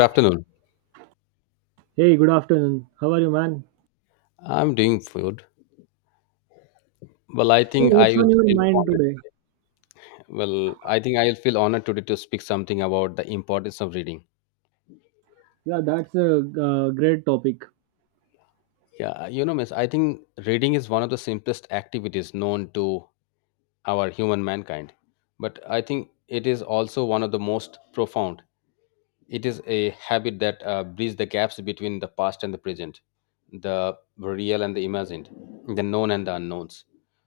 Good afternoon. Hey, good afternoon. How are you, man? I'm doing good. Well, I So, think I what's will on your feel mind honored. today? Well, I think I will feel honored today to speak something about the importance of reading. Yeah, that's a great topic. Yeah, you know, Miss, I think reading is one of the simplest activities known to our human mankind, but I think it is also one of the most profound. It is a habit that bridges the gaps between the past and the present, the real and the imagined, the known and the unknowns.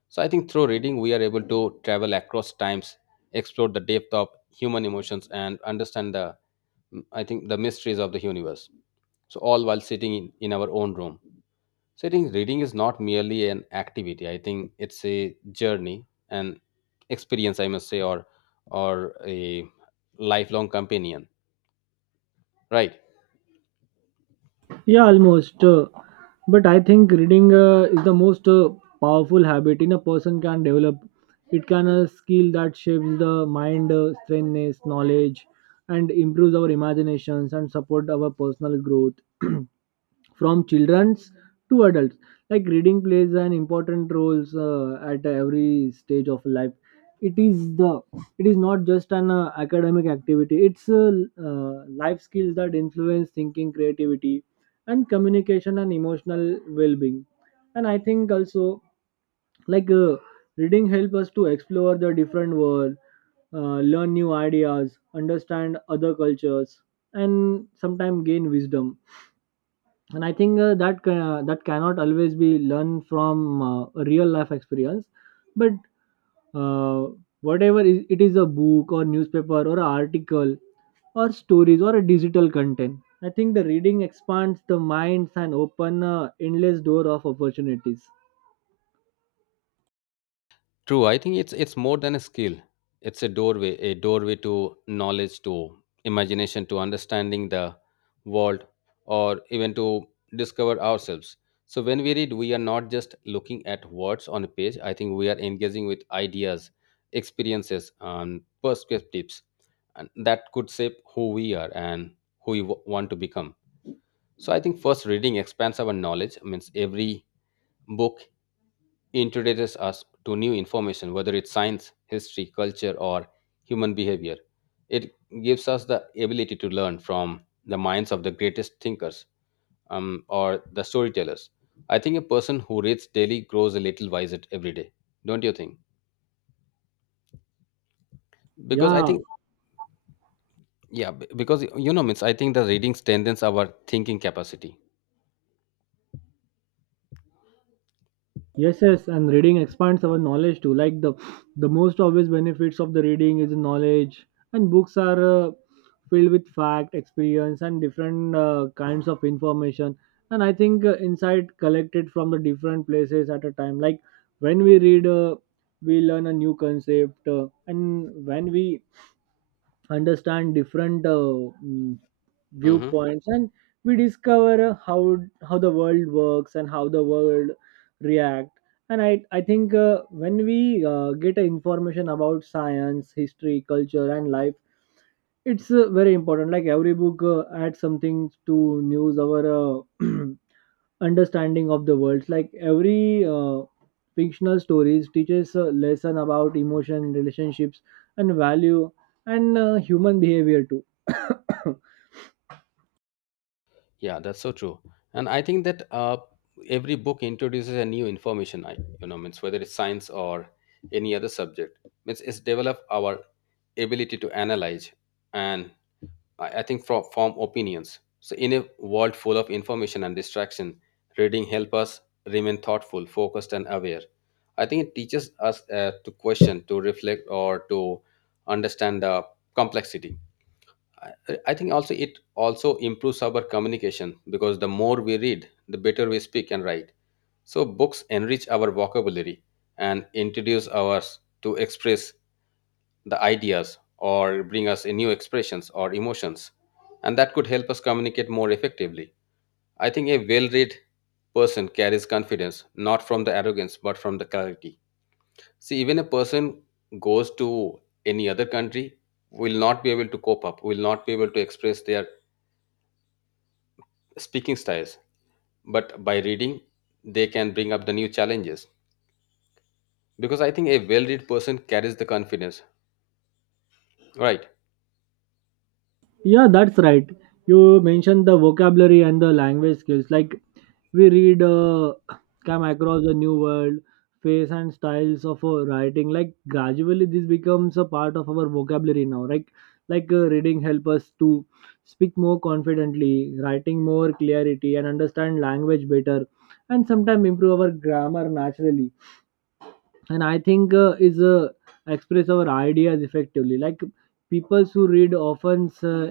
So I think through reading, we are able to travel across times, explore the depth of human emotions, and understand I think, the mysteries of the universe. So all while sitting in our own room. So I think reading is not merely an activity. I think it's a journey, an experience, I must say, or a lifelong companion, right? Yeah, almost. But I think reading is the most powerful habit in a person can develop. It can a skill that shapes the mind, strengthens knowledge, and improves our imaginations and support our personal growth. From children's to adults like reading plays an important role at every stage of life. It is the it is not just an academic activity, it's life skills that influence thinking, creativity, and communication, and emotional well-being. And I think also like uh, reading help us to explore the different world, learn new ideas, understand other cultures, and sometimes gain wisdom. And I think that cannot always be learned from a real life experience. But uh, whatever is, it is a book or newspaper or an article or stories or a digital content, I think the reading expands the minds and open endless door of opportunities. True, I think it's more than a skill. It's a doorway to knowledge, to imagination, to understanding the world, or even to discover ourselves. So when we read, we are not just looking at words on a page. I think we are engaging with ideas, experiences, and perspectives, and that could shape who we are and who we want to become. So I think first reading expands our knowledge. Means every book introduces us to new information, whether it's science, history, culture, or human behavior. It gives us the ability to learn from the minds of the greatest thinkers or the storytellers. I think a person who reads daily grows a little wiser every day, don't you think? Because I Yeah. think, yeah, because you know, means I think the reading strengthens our thinking capacity. Yes, yes, and reading expands our knowledge too. Like the most obvious benefits of the reading is knowledge, and books are filled with fact, experience, and different kinds of information. And I think insight collected from the different places at a time. Like when we read, we learn a new concept, and when we understand different Mhm. viewpoints, and we discover how the world works and how the world react. And I think when we get a information about science, history, culture, and life, it's very important. Like every book adds something to news our understanding of the world. Like every fictional stories teaches a lesson about emotion, relationships, and value, and human behavior too. Yeah, that's so true. And I think that every book introduces a new information. I You know means whether it's science or any other subject means it's develop our ability to analyze and I think from form opinions. So in a world full of information and distraction, reading help us remain thoughtful, focused, and aware. I think it teaches us to question, to reflect, or to understand complexity. I think also it also improves our communication because the more we read, the better we speak and write. So books enrich our vocabulary and introduce us to express the ideas or bring us in new expressions or emotions, and that could help us communicate more effectively. I think a well-read person carries confidence not from the arrogance but from the clarity. See, even a person goes to any other country will not be able to cope up, will not be able to express their speaking styles, but by reading, they can bring up the new challenges. Because I think a well read person carries the confidence, right? Yeah, that's right. You mentioned the vocabulary and the language skills. Like we read, come across a new world, face and styles of writing. Like gradually, this becomes a part of our vocabulary now. Like reading help us to speak more confidently, writing more clarity, and understand language better, and sometimes improve our grammar naturally. And I think is express our ideas effectively. Like people who read often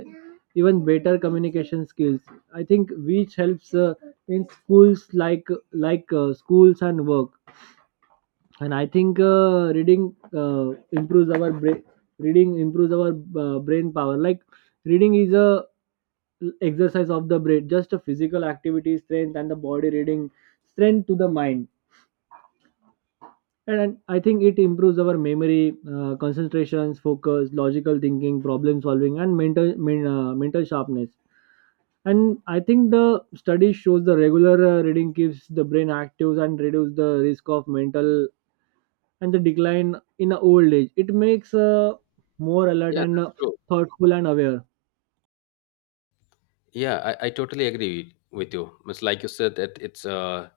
even better communication skills, I think, which helps in schools. Like schools and work. And I think reading uh, improves our brain. Reading improves our brain power. Like reading is a exercise of the brain just a physical activity strength and the body. Reading strength to the mind, and I think it improves our memory, concentrations, focus, logical thinking, problem solving, and mental mental sharpness. And I think the study shows the regular reading keeps the brain active and reduce the risk of mental and the decline in a old age. It makes more alert Yeah, and that's true. thoughtful and aware. Yeah, I totally agree with you. It's like you said that it's uh,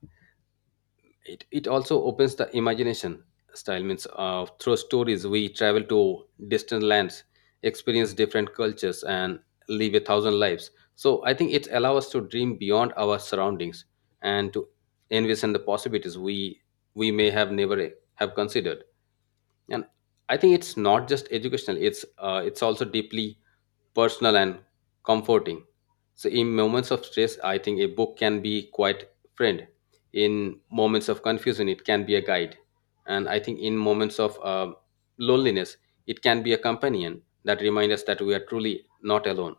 it, it also opens the imagination style means through stories we travel to distant lands, experience different cultures, and live a thousand lives. So I think it allows us to dream beyond our surroundings and to envision the possibilities we may have never have considered. And I think it's not just educational, it's also deeply personal and comforting. So in moments of stress, I think a book can be quite friend. In moments of confusion, it can be a guide. And I think in moments of loneliness, it can be a companion that reminds us that we are truly not alone.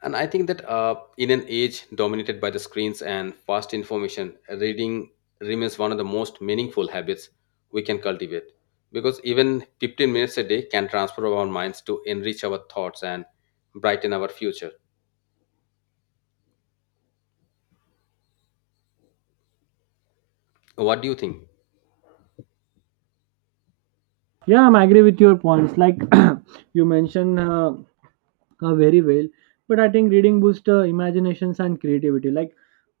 And I think that in an age dominated by the screens and fast information, reading remains one of the most meaningful habits we can cultivate. Because even 15 minutes a day can transfer our minds to enrich our thoughts and brighten our future. What do you think? Yeah, I'm agree with your points. Like you mentioned very well. But I think reading boosts imaginations and creativity. Like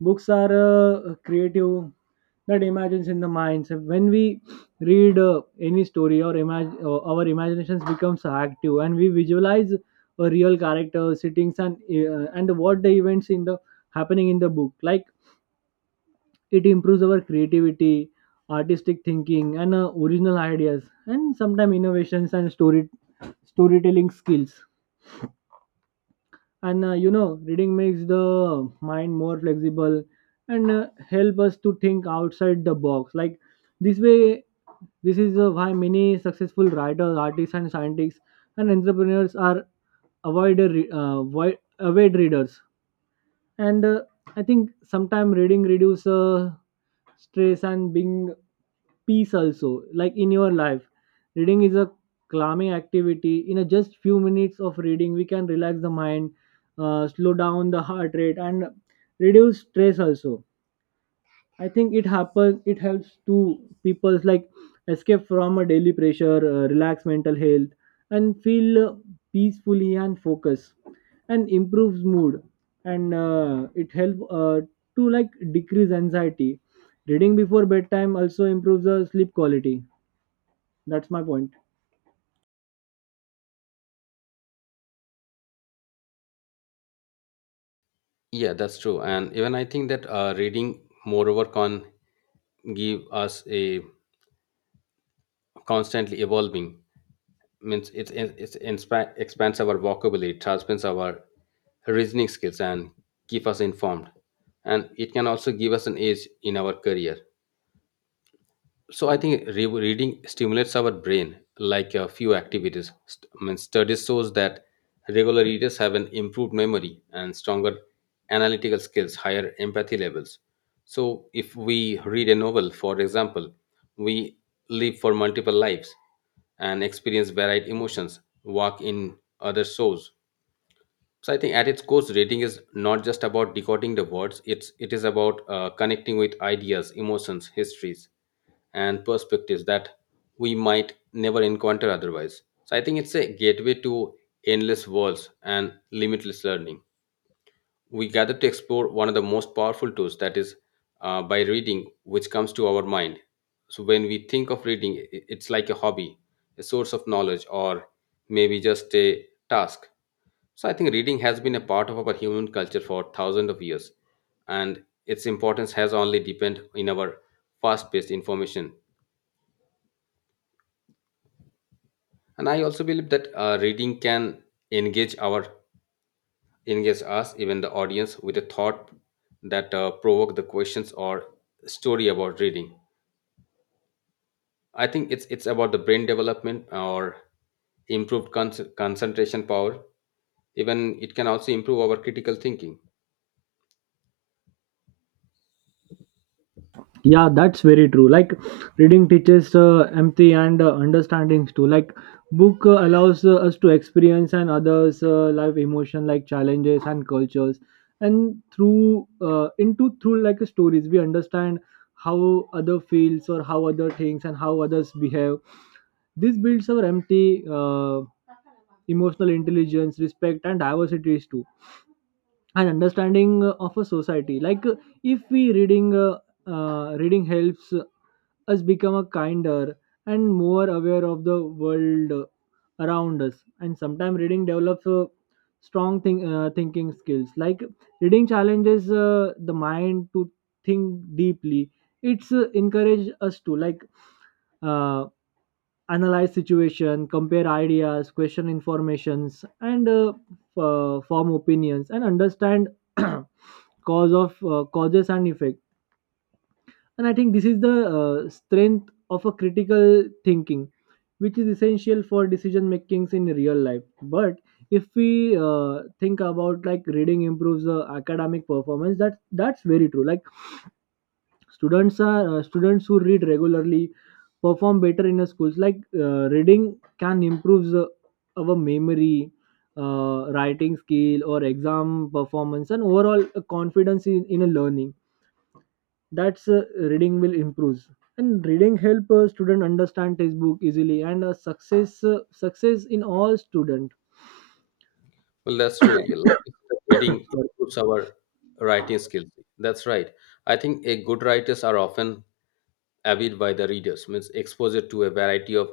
books are creative that imagines in the minds. When we read any story or imag- our imaginations becomes active and we visualize a real character settings and what the events in the happening in the book. Like it improves our creativity, artistic thinking, and original ideas, and sometimes innovations and storytelling skills. And you know reading makes the mind more flexible and help us to think outside the box. Like this way, this is why many successful writers, artists, and scientists, and entrepreneurs are avoid, avoid avid readers. And I think sometime reading reduce stress and being peace also like in your life. Reading is a calming activity. In a just few minutes of reading, we can relax the mind, slow down the heart rate, and reduce stress also. I think it happens. It helps to people's like escape from a daily pressure, relax mental health, and feel peacefully and focus, and improves mood, and it helps to like decrease anxiety. Reading before bedtime also improves the sleep quality. That's my point. Yeah, that's true. And even I think that reading, moreover, can give us a constantly evolving means it expands our vocabulary, it sharpens our reasoning skills, and keep us informed. And it can also give us an edge in our career. So I think reading stimulates our brain like a few activities. I mean, studies shows that regular readers have an improved memory and stronger analytical skills, higher empathy levels. So if we read a novel, for example, we live for multiple lives and experience varied emotions, walk in other souls, so I think at its core, reading is not just about decoding the words. It is about connecting with ideas, emotions, histories, and perspectives that we might never encounter otherwise. So I think it's a gateway to endless worlds and limitless learning we gather to explore one of the most powerful tools that is by reading which comes to our mind. So when we think of reading, it's like a hobby, a source of knowledge, or maybe just a task. So I think reading has been a part of our human culture for thousands of years, and its importance has only depend in our fast paced information. And I also believe that reading can engage our engage us, even the audience, with a thought that provoke the questions or story about reading. I think it's about the brain development or improved concentration power. Even it can also improve our critical thinking. Yeah, that's very true. Like reading teaches empathy and understandings too. Like book allows us to experience and others life emotion like challenges and cultures. And through like stories we understand how other feels or how other things and how others behave. This builds our empathy, emotional intelligence, respect, and diversities too, and understanding of a society. Like if we reading reading helps us become a kinder and more aware of the world around us. And sometimes reading develops strong thinking skills. Like reading challenges the mind to think deeply. It's encourage us to uh, analyze situation, compare ideas, question informations, and form opinions, and understand causes and effect. And I think this is the strength of a critical thinking, which is essential for decision makings in real life. But if we think about like reading improves the academic performance, that that's very true. Like students who read regularly perform better in the schools. Like reading can improve the our memory, writing skill or exam performance and overall confidence in a learning. That's reading will improve. And reading help a student understand textbook easily and success in all student. Well, that's true. You like you said, reading Sorry. improves our writing skills. That's right. I think a good writers are often avid by the readers means exposure to a variety of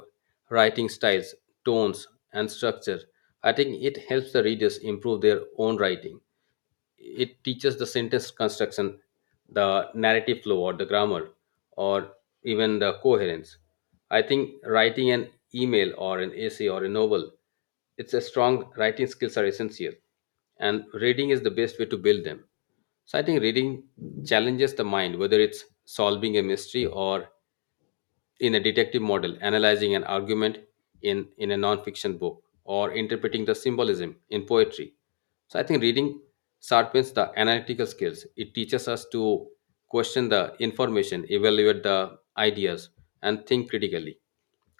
writing styles, tones, and structure. I think it helps the readers improve their own writing. It teaches the sentence construction, the narrative flow, or the grammar, or even the coherence. I think writing an email or an essay or a novel, it's a strong writing skills are essential, and reading is the best way to build them. So I think reading challenges the mind, whether it's solving a mystery or in a detective model, analyzing an argument in a nonfiction book, or interpreting the symbolism in poetry. So I think reading sharpens the analytical skills. It teaches us to question the information, evaluate the ideas, and think critically.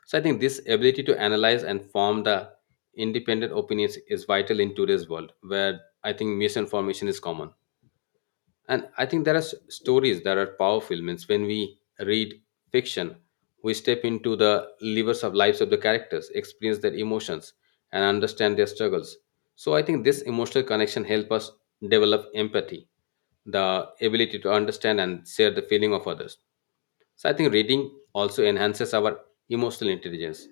So I think this ability to analyze and form the independent opinions is vital in today's world where I think misinformation is common. And I think there are stories that are powerful means when we read fiction, we step into the levers of lives of the characters, experience their emotions, and understand their struggles. So I think this emotional connection help us develop empathy, the ability to understand and share the feeling of others. So I think reading also enhances our emotional intelligence.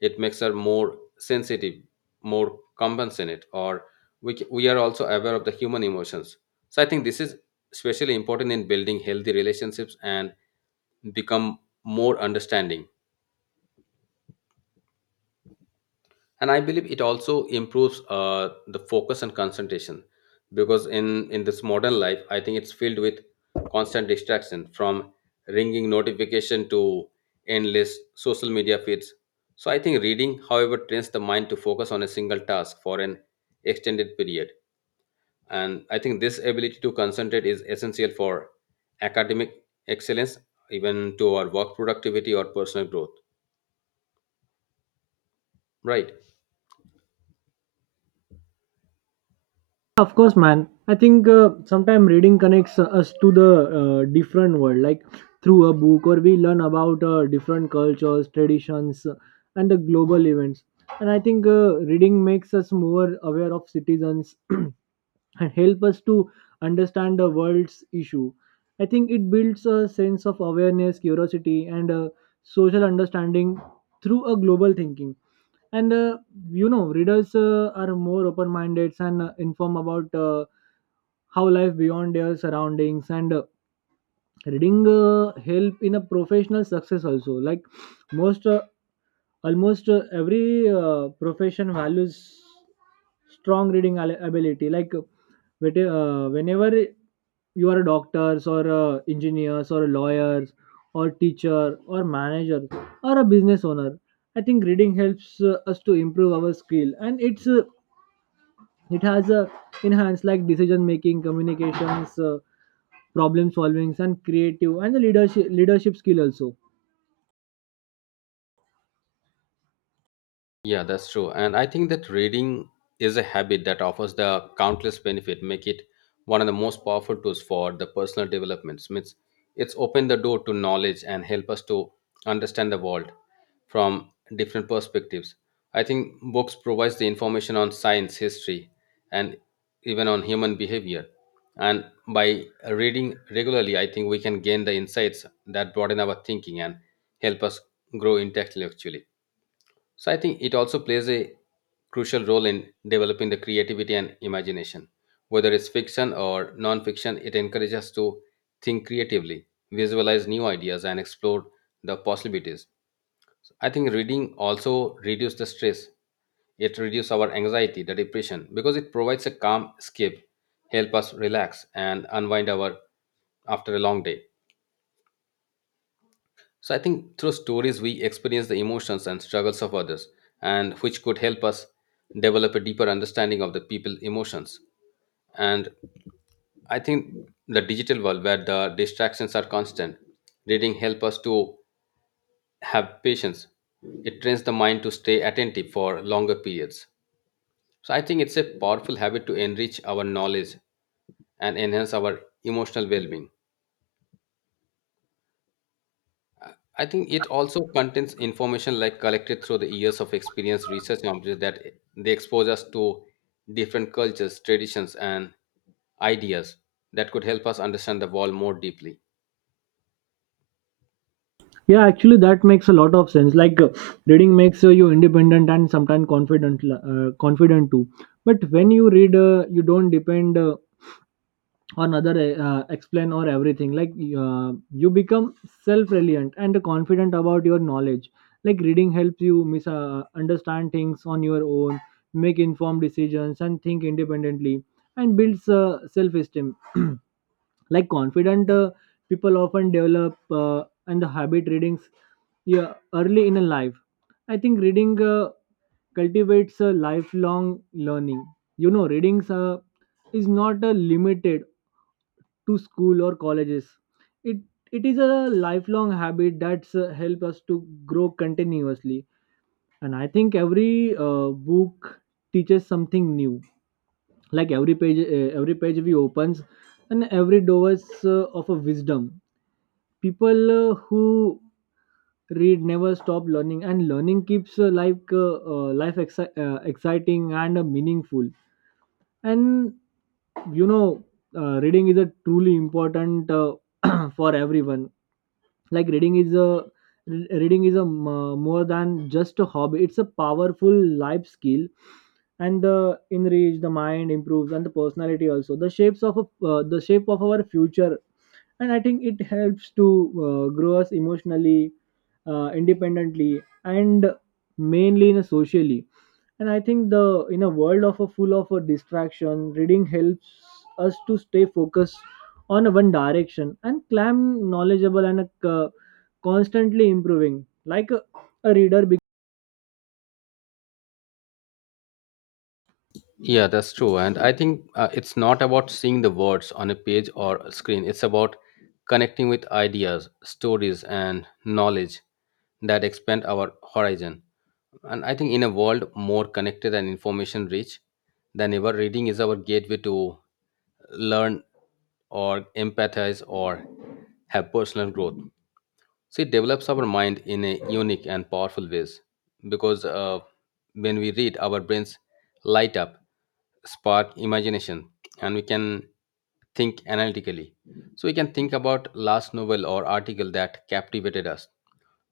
It makes us more sensitive, more compassionate, or we are also aware of the human emotions. So I think this is especially important in building healthy relationships and become more understanding. And I believe it also improves the focus and concentration, because in this modern life I think it's filled with constant distraction from ringing notification to endless social media feeds. So I think reading, however, trains the mind to focus on a single task for an extended period. And I think this ability to concentrate is essential for academic excellence, even to our work productivity or personal growth, right? Of course, man. I think sometimes reading connects us to the different world, like through a book, or we learn about different cultures, traditions, and the global events. And I think reading makes us more aware of citizens and help us to understand the world's issue. I think it builds a sense of awareness, curiosity, and social understanding through a global thinking. And you know, readers are more open-minded and informed about how life beyond their surroundings. And reading help in a professional success also. Like most almost every profession values strong reading al- ability. Like whenever you are a doctors or engineers or lawyers or teacher or manager or a business owner, I think reading helps us to improve our skill and it's it has a enhanced like decision making, communications, problem solving, and creative, and the leadership skill also. Yeah, that's true. And I think that reading is a habit that offers the countless benefit, make it one of the most powerful tools for the personal development. Means it's opened the door to knowledge and help us to understand the world from different perspectives. I think books provides the information on science, history, and even on human behavior. And by reading regularly, I think we can gain the insights that broaden our thinking and help us grow intellectually. So I think it also plays a crucial role in developing the creativity and imagination. Whether it's fiction or non-fiction, it encourages us to think creatively, visualize new ideas, and explore the possibilities. I think reading also reduces the stress. It reduces our anxiety, the depression, because it provides a calm escape, help us relax and unwind our after a long day. So I think through stories we experience the emotions and struggles of others and which could help us develop a deeper understanding of the people emotions. And I think the digital world where the distractions are constant, reading help us to have patience. It trains the mind to stay attentive for longer periods. So I think it's a powerful habit to enrich our knowledge and enhance our emotional well-being. I think it also contains information like collected through the years of experience, research, and observation that they expose us to different cultures, traditions, and ideas that could help us understand the world more deeply. Yeah, actually, that makes a lot of sense. Like reading makes you independent and sometimes confident too. But when you read, you don't depend on other explain or everything. Like you become self-reliant and confident about your knowledge. Like reading helps you understand things on your own, make informed decisions, and think independently, and builds self-esteem. Like confident people often develop and the habit readings, yeah, early in a life. I think reading cultivates a lifelong learning. You know readings is not limited to school or colleges. It it is a lifelong habit that's help us to grow continuously. And I think every book teaches something new. Like every page we opens, and every doors of a wisdom. People who read never stop learning, and learning keeps like exciting and meaningful. And you know, reading is a truly important for everyone. Like reading is a reading is a more than just a hobby, it's a powerful life skill, and the enrich the mind improves and the personality, also the the shape of our future. And I think it helps to grow us emotionally, independently, and mainly in a socially. And I think the in a world of a full of a distraction, reading helps us to stay focused on a one direction and clam, knowledgeable, and constantly improving. Like a reader Yeah, that's true. And I think it's not about seeing the words on a page or a screen, it's about connecting with ideas, stories, and knowledge that expand our horizon. And I think in a world more connected and information rich than ever, reading is our gateway to learn or empathize or have personal growth. So it develops our mind in a unique and powerful ways because when we read, our brains light up, spark imagination, and we can think analytically. So we can think about last novel or article that captivated us,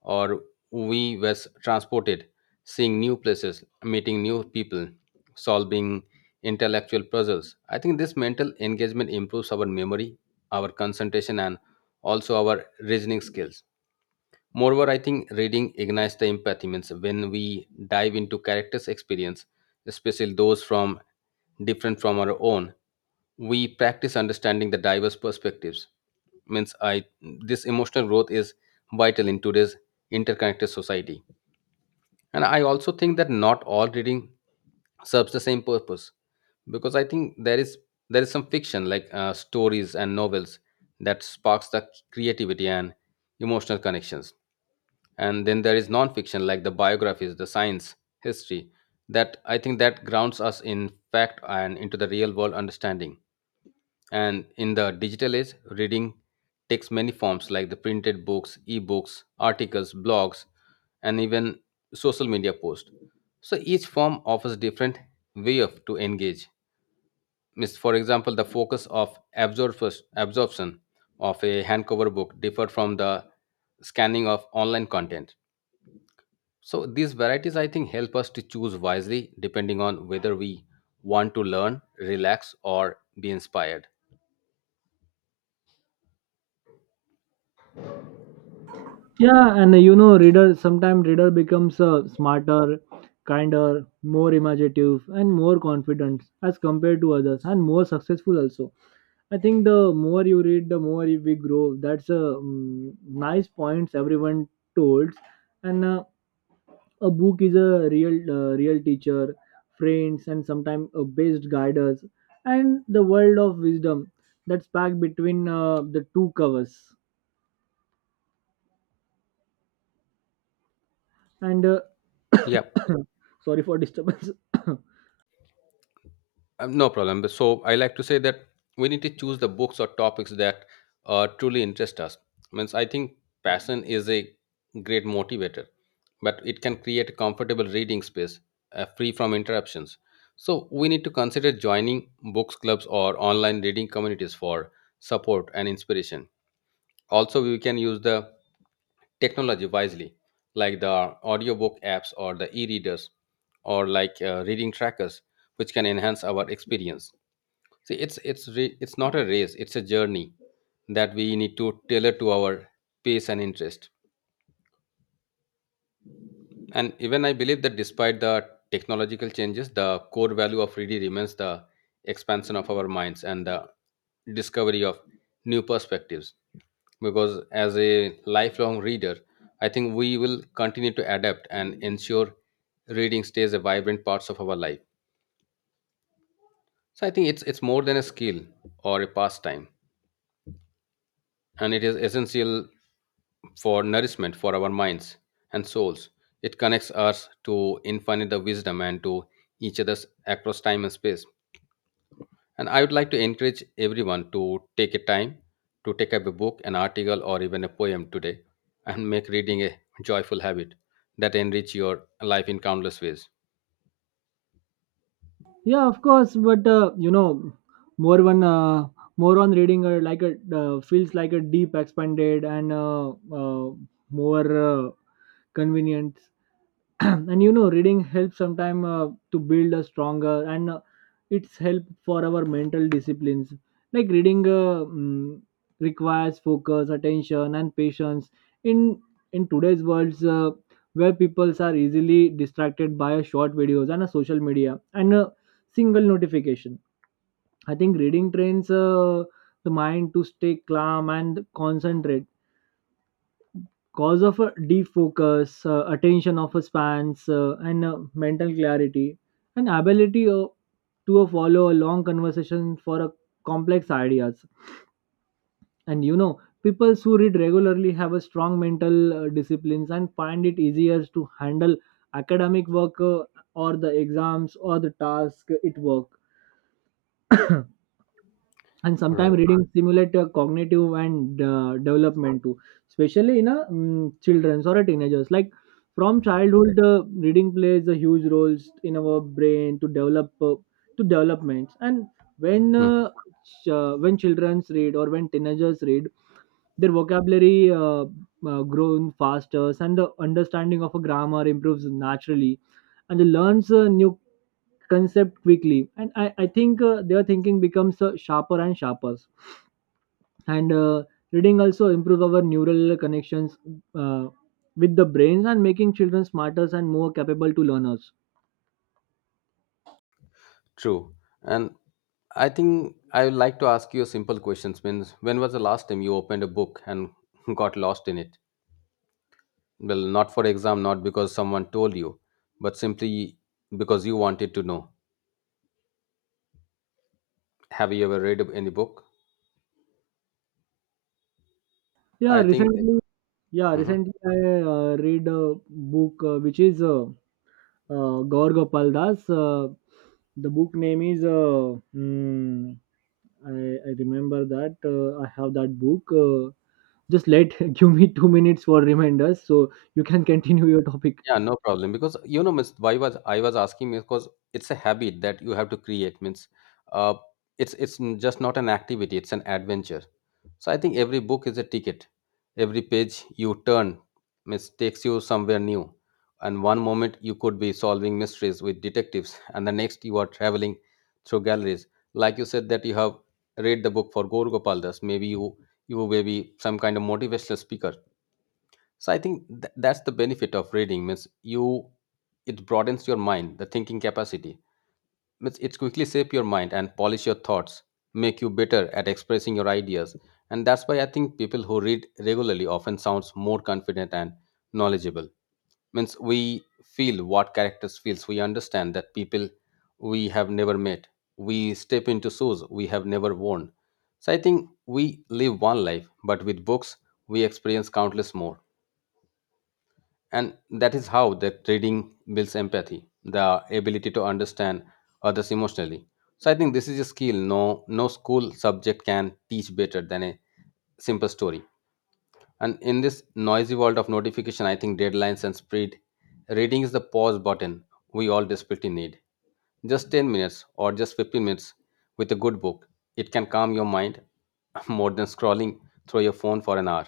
or we was transported, seeing new places, meeting new people, solving intellectual puzzles. I think this mental engagement improves our memory, our concentration, and also our reasoning skills. Moreover, I think reading ignites the empathy means when we dive into characters' experience, especially those from different from our own, we practice understanding the diverse perspectives. Means I this emotional growth is vital in today's interconnected society. And I also think that not all reading serves the same purpose because I think there is some fiction like stories and novels that sparks the creativity and emotional connections, and then there is non-fiction like the biographies, the science, history that I think that grounds us in fact and into the real world understanding. And in the digital age, reading takes many forms like the printed books, ebooks, articles, blogs, and even social media posts. So each form offers different way of to engage. Means, for example, the focus of absorption of a handcover book differ from the scanning of online content. So these varieties, I think, help us to choose wisely depending on whether we want to learn, relax, or be inspired. yeah and you know reader sometimes reader becomes smarter, kinder, more imaginative, and more confident as compared to others, and more successful also. I think the more you read, the more we grow. That's a nice points everyone told, and a book is a real real teacher, friends, and sometimes a best guiders, and the world of wisdom that's packed between the two covers. And Yeah, sorry for disturbance. No problem. But so I like to say that we need to choose the books or topics that truly interest us. Means I think passion is a great motivator, but it can create a comfortable reading space free from interruptions. So we need to consider joining books clubs or online reading communities for support and inspiration. Also, we can use the technology wisely, like the audiobook apps or the e-readers, or like reading trackers, which can enhance our experience. See, it's not a race; it's a journey that we need to tailor to our pace and interest. And even I believe that despite the technological changes, the core value of reading remains the expansion of our minds and the discovery of new perspectives, because as a lifelong reader, I think we will continue to adapt and ensure reading stays a vibrant part of our life. So I think it's more than a skill or a pastime, and it is essential for nourishment for our minds and souls. It connects us to infinite wisdom and to each other's across time and space. And I would like to encourage everyone to take a time to take up a book, an article, or even a poem today and make reading a joyful habit that enrich your life in countless ways. Yeah, of course, but more one uh, more on reading like a feels like a deep, expanded, and more convenient. And you know reading helps sometime to build a stronger and it's help for our mental disciplines. Like reading requires focus attention and patience in in today's worlds where people are easily distracted by a short videos and a social media and a single notification. I think reading trains the mind to stay calm and concentrate cause of a defocus, attention of a spans, and mental clarity, and ability to follow a long conversation for a complex ideas. And you know, people who read regularly have a strong mental disciplines and find it easier to handle academic work or the exams or the task it work. And Right. sometimes reading stimulate cognitive and development too, especially in a children's or a teenagers. Like from childhood reading plays a huge role in our brain to develop to developments. And when Hmm. When children's read or when teenagers read, their vocabulary grown faster and the understanding of a grammar improves naturally, and they learns a new concept quickly, and I think their thinking becomes sharper and sharper. And reading also improves our neural connections uh, with the brains and making children smarter and more capable to learners. True. And I think I would like to ask you a simple question. Means when was the last time you opened a book and got lost in it? Well, not for exam, not because someone told you, but simply because you wanted to know. Have you ever read any book? Yeah, I think. recently. Yeah, Mhm. recently I read a book which is Gaur Gopal Das. The book name is I, I remember that I have that book Just let give me 2 minutes for reminders so you can continue your topic. Yeah, no problem. Because you know, miss, why was I was asking is because it's a habit that you have to create. Means, uh, it's n- just not an activity; it's an adventure. So I think every book is a ticket. Every page you turn, means takes you somewhere new. And one moment you could be solving mysteries with detectives, and the next you are traveling through galleries. Like you said that you have read the book for Gaur Gopal Das. Maybe you may be some kind of motivational speaker. So I think that's the benefit of reading. Means you, it broadens your mind, the thinking capacity. Means it quickly shape your mind and polish your thoughts, make you better at expressing your ideas. And that's why I think people who read regularly often sounds more confident and knowledgeable. Means we feel what characters feels, we understand that people we have never met, we step into shoes we have never worn. So I think we live one life, but with books we experience countless more. And that is how that reading builds empathy, the ability to understand others emotionally. So I think this is a skill no school subject can teach better than a simple story. And in this noisy world of notification, I think deadlines and speed, reading is the pause button we all desperately need. Just 10 minutes or just 15 minutes with a good book, it can calm your mind more than scrolling through your phone for an hour.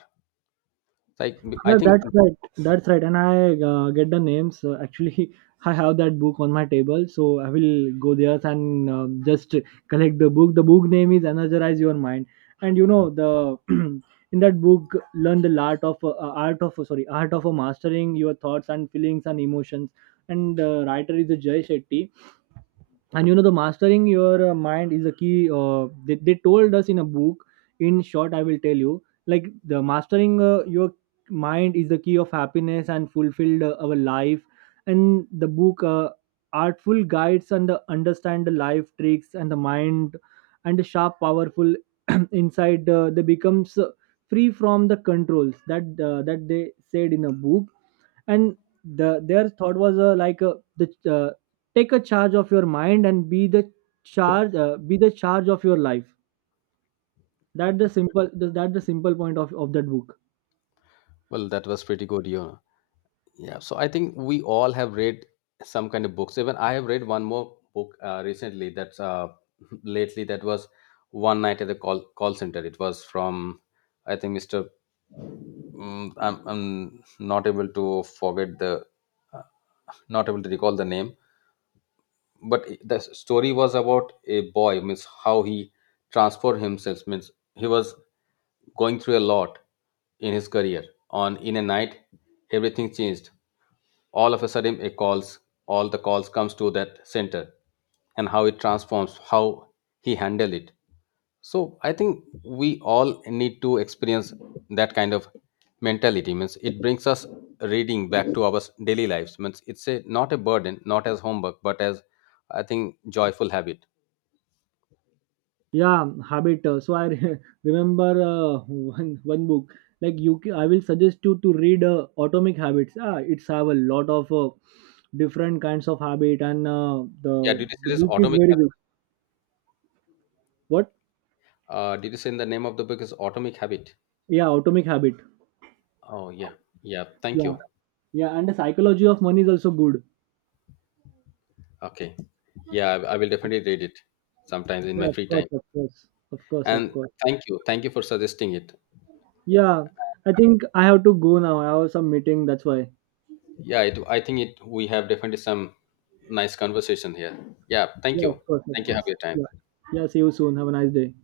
Like I Yeah, think, that's right. That's right. And I get the names. Actually, I have that book on my table, so I will go there and just collect the book. The book name is Energize Your Mind, and you know the in that book learn the art of art of, sorry, art of mastering your thoughts and feelings and emotions. And the writer is Jay Shetty, and you know the mastering your mind is a key they told us in a book. In short I will tell you like the mastering your mind is the key of happiness and fulfilled our life. And the book artful guides and the understand the life tricks and the mind and the sharp powerful inside they becomes free from the controls that that they said in a book. And the their thought was like the take a charge of your mind and be the charge of your life. That the simple, that the simple point of that book. well, that was pretty good, you know. Yeah, so I think we all have read some kind of books. Even I have read one more book recently. That's lately. That was One Night at the Call Center. It was from I think Mr. Mm, I'm not able to forget the uh, not able to recall the name. But the story was about a boy. Means how he transformed himself. Means he was going through a lot in his career. On in a night, everything changed all of a sudden. It calls, all the calls comes to that center, and how it transforms, how he handle it. So I think we all need to experience that kind of mentality. Means it brings us reading back to our daily lives. Means it's a not a burden, not as homework, but as I think joyful habit. Yeah, habit so I re- remember one book. Like you ca- I will suggest you to read Atomic Habits, ah, it's have a lot of different kinds of habit and the Yeah, did you say the this book is Atomic very Habit? good. What? Uh, did you say in the name of the book is Atomic Habit? Yeah, Atomic Habit. Oh yeah. Yeah, thank Yeah, you. yeah, and The Psychology of Money is also good. Okay, yeah, I will definitely read it sometimes in Yeah, my of free time. course, of course, of course, of And course. thank you, thank you for suggesting it. Yeah, I think I have to go now. I have some meeting, that's why. Yeah, it, I think it, we have definitely some nice conversation here. Yeah, thank Yeah, you. of course, of Thank you, have course. your Yeah, time. yeah. See you soon. Have a nice day.